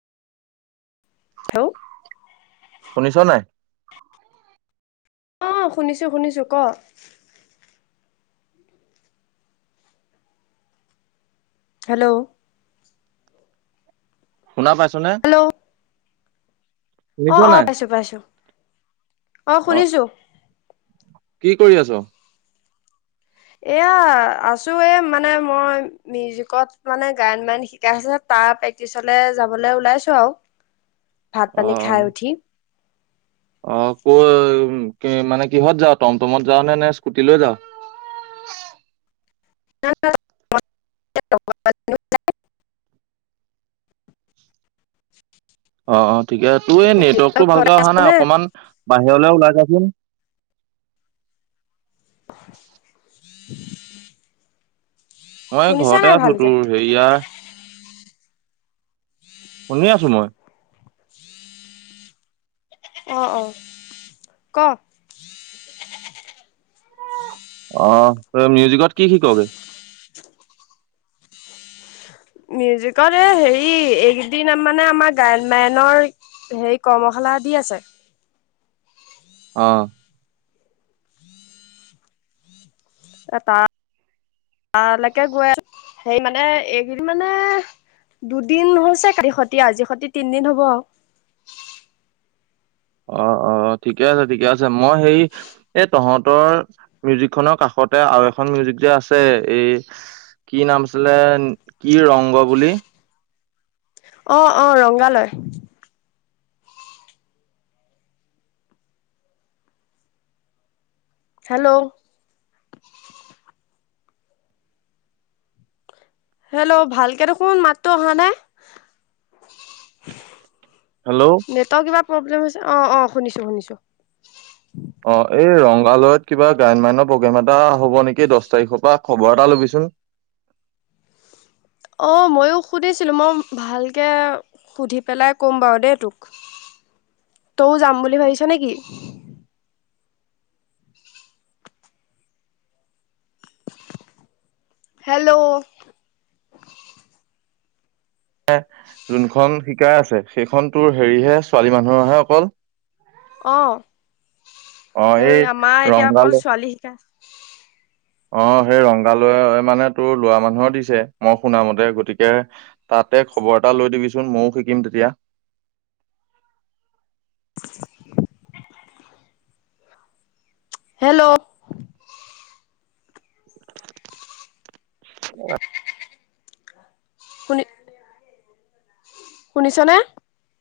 Hello শুনিছ নাই। অ', শুনিছোঁ শুনিছোঁ ক। হেল্ল'। শুনা পাইছোঁ নে। হেল্ল' অ', অ', নাই? পাইছোঁ পাইছোঁ অ', শুনিছোঁ। কি কৰি আছ? এয়া আছো এ মানে মই মিউজিকত মানে গায়ন বায়ন শিকাই আছে তাৰ প্ৰেক্টিচলে যাবলৈ ওলাইছোঁ আৰু। [unintelligible] ভাত পানী অ' খাই উঠি। অ', ক কি মানে কিহত যা টমটমত যাওঁ নে নে স্কুটিলৈ যাওঁ। [unintelligible] [unintelligible] অ', অ', ঠিকেছে তোৰ এই নেটৱৰ্কতটো ভালকে অহা নাই নে অকনমান বাহিৰলে ওলাই যাচোন। মই শুনিছা ঘৰতে নাই আছোঁ ভালকে তোৰ হেৰিয়া শুনি আছোঁ মই। অ', অ', ক অ', তই মিউজিকত কি শিক বুলো। মিউজিকত এই হেৰি এইকেইদিন মানে আমাৰ গায়ন বায়নৰ হে কৰ্মশালা দি আছে। অ'। এ তাৰ তালৈকে গৈ সেই মানে এইকেইদিন মানে দুদিন হৈছে কালি সতি আজিৰ সতি তিনদিন হ'ব। অ', অ', অ', ঠিকেই আছে, ঠিকেই আছে মই সেই এই, তহঁতৰ মিউজিকখনৰ কাষতে আৰু এখন মিউজিক যে আছে এই কি নাম আছিলে, কি ৰংগ বুলি। অ', অ', ৰংগালয়। হেল্ল'। হেল্ল', ভালকে দেখোন মাতটো অহা নাই। হেল্ল'। নেটৰ কিবা প্ৰব্লেম হৈছে, অ', অ', শুনিছোঁ, শুনিছোঁ। অ', এই ৰংগালয়ত কিবা গায়ন-বায়নৰ প্ৰগ্ৰাম এটা হ'ব নেকি, দশ তাৰিখৰ পৰা খবৰ এটা ল'বিচোন। অ', মইও শুনিছিলোঁ মই ভালকে সুধি পেলাই ক'ম বাৰু দেই তোক তইও যাম বুলি ভাবিছ নেকি? হেল্ল'। যোনখন শিকাই আছে, সেইখন তোৰ হেৰিহে, ছোৱালী মানুহৰহে অকল। অ', অ এই সেই আমাৰ এতিয়া অকল ৰংগালয় ছোৱালী শিকাই। অ', সেই ৰংগালয়ত মানে, তোৰ ল'ৰা মানুহক দিছে মই শুনামতে গতিকে তাতে খবৰ এটা লৈ দিবিচোন। ময়ো শিকিম তেতিয়া। হেল্ল'। [unintelligible] [unintelligible] শুনিছনে?